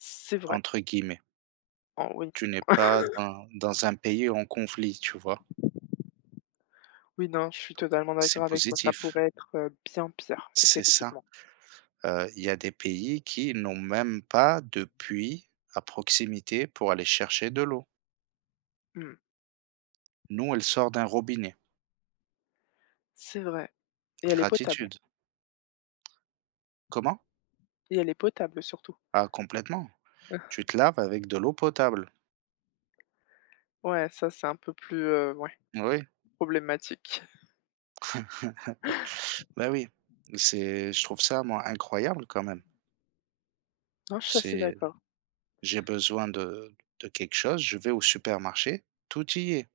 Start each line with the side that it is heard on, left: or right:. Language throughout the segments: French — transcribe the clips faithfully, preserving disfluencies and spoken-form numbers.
left: C c'est vrai.
right: Entre guillemets.
left: Anh oui.
right: Tu n'es pas dans dans un pays en conflit, tu vois?
left: Oui non, je suis totalement
right: C'est
left: d'accord avec toi, ça
right: positif.
left: pourrait être, heu, bien pire
right: C'est ça.
left: effectivement.
right: Heu, il y a des pays qui n'ont même pas de puits à proximité pour aller chercher de l'eau!
left: Mmh.
right: Nous, elle sort d'un robinet.
left: C'est vrai et elle est potable!
right: Gratitude. Comment?
left: Et elle est potable surtout.
right: Ah complètement. Tu te laves avec de l'eau potable!
left: Ouais, ça c'est un peu plus, heu, ouais,
right: Oui.
left: problématique.
right: Bah oui, c'est je trouve ça moi incroyable quand même.
left: Non je suis assez
right: C'est
left: d'accord.
right: j'ai besoin de de quelque chose, je vais au supermarché, tout y est.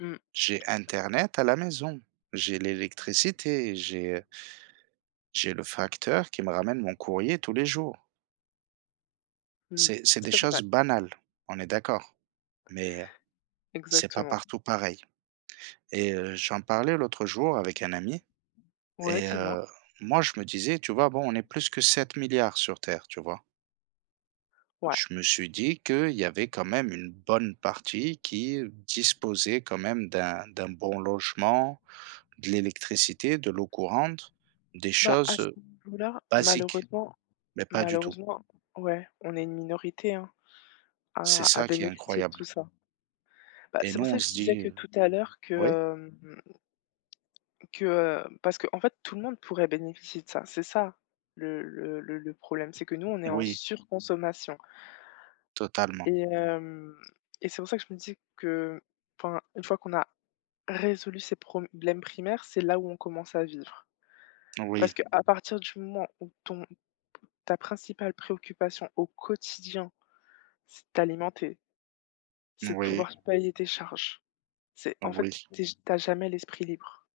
left: Mmh.
right: J'ai internet à la maison, j'ai l'électricité, j'ai, heu j'ai le facteur qui me ramène mon courrier tous les jours!
left: Mmh
right: C'est c'est des
left: c'est vrai.
right: choses banales, on est d'accord, mais heu, c'est pas
left: Exactement.
right: partout pareil et heu, j'en parlais l'autre jour avec un ami
left: Ouais
right: et
left: dis-moi.
right: heu, moi je me disais: «Tu vois, bon, on est plus que sept milliards sur terre», tu vois?
left: Ouais.
right: Je me suis dit qu'il y avait quand même une bonne partie qui disposait quand même d'un d'un bon logement, de l'électricité, de l'eau courante, des
left: Bah, à
right: choses,
left: ce
right: heu,
left: niveaux là
right: basiques,
left: malheureusement
right: mais pas du tout!
left: malheureusement ouais, on est une minorité, hein,
right: C'est
left: à à
right: ça qui est
left: bénéficier de
right: incroyable.
left: tout ça. Bah,
right: Et
left: c'est
right: nous,
left: pour ça
right: on
left: que je
right: se
left: te disais
right: dit,
left: que
right: heu
left: tout à l'heure que,
right: oui?
left: hem que, heu, parce qu'en fait tout le monde pourrait bénéficier de ça. C'est ça le le le le problème, c'est que nous on est en
right: Oui.
left: surconsommation
right: Totalement.
left: et hem, et c'est pour ça que je me disais que enfin, une fois qu'on a résolu ces problèmes primaires, c'est là où on commence à vivre. Parce
right: Oui.
left: qu'à partir du moment où ton ta principale préoccupation au quotidien c'est de t'alimenter c'est de
right: Oui.
left: pouvoir s payer tes charges. C'est en fait,
right: Oui.
left: tu es j tu as jamais l'esprit libre.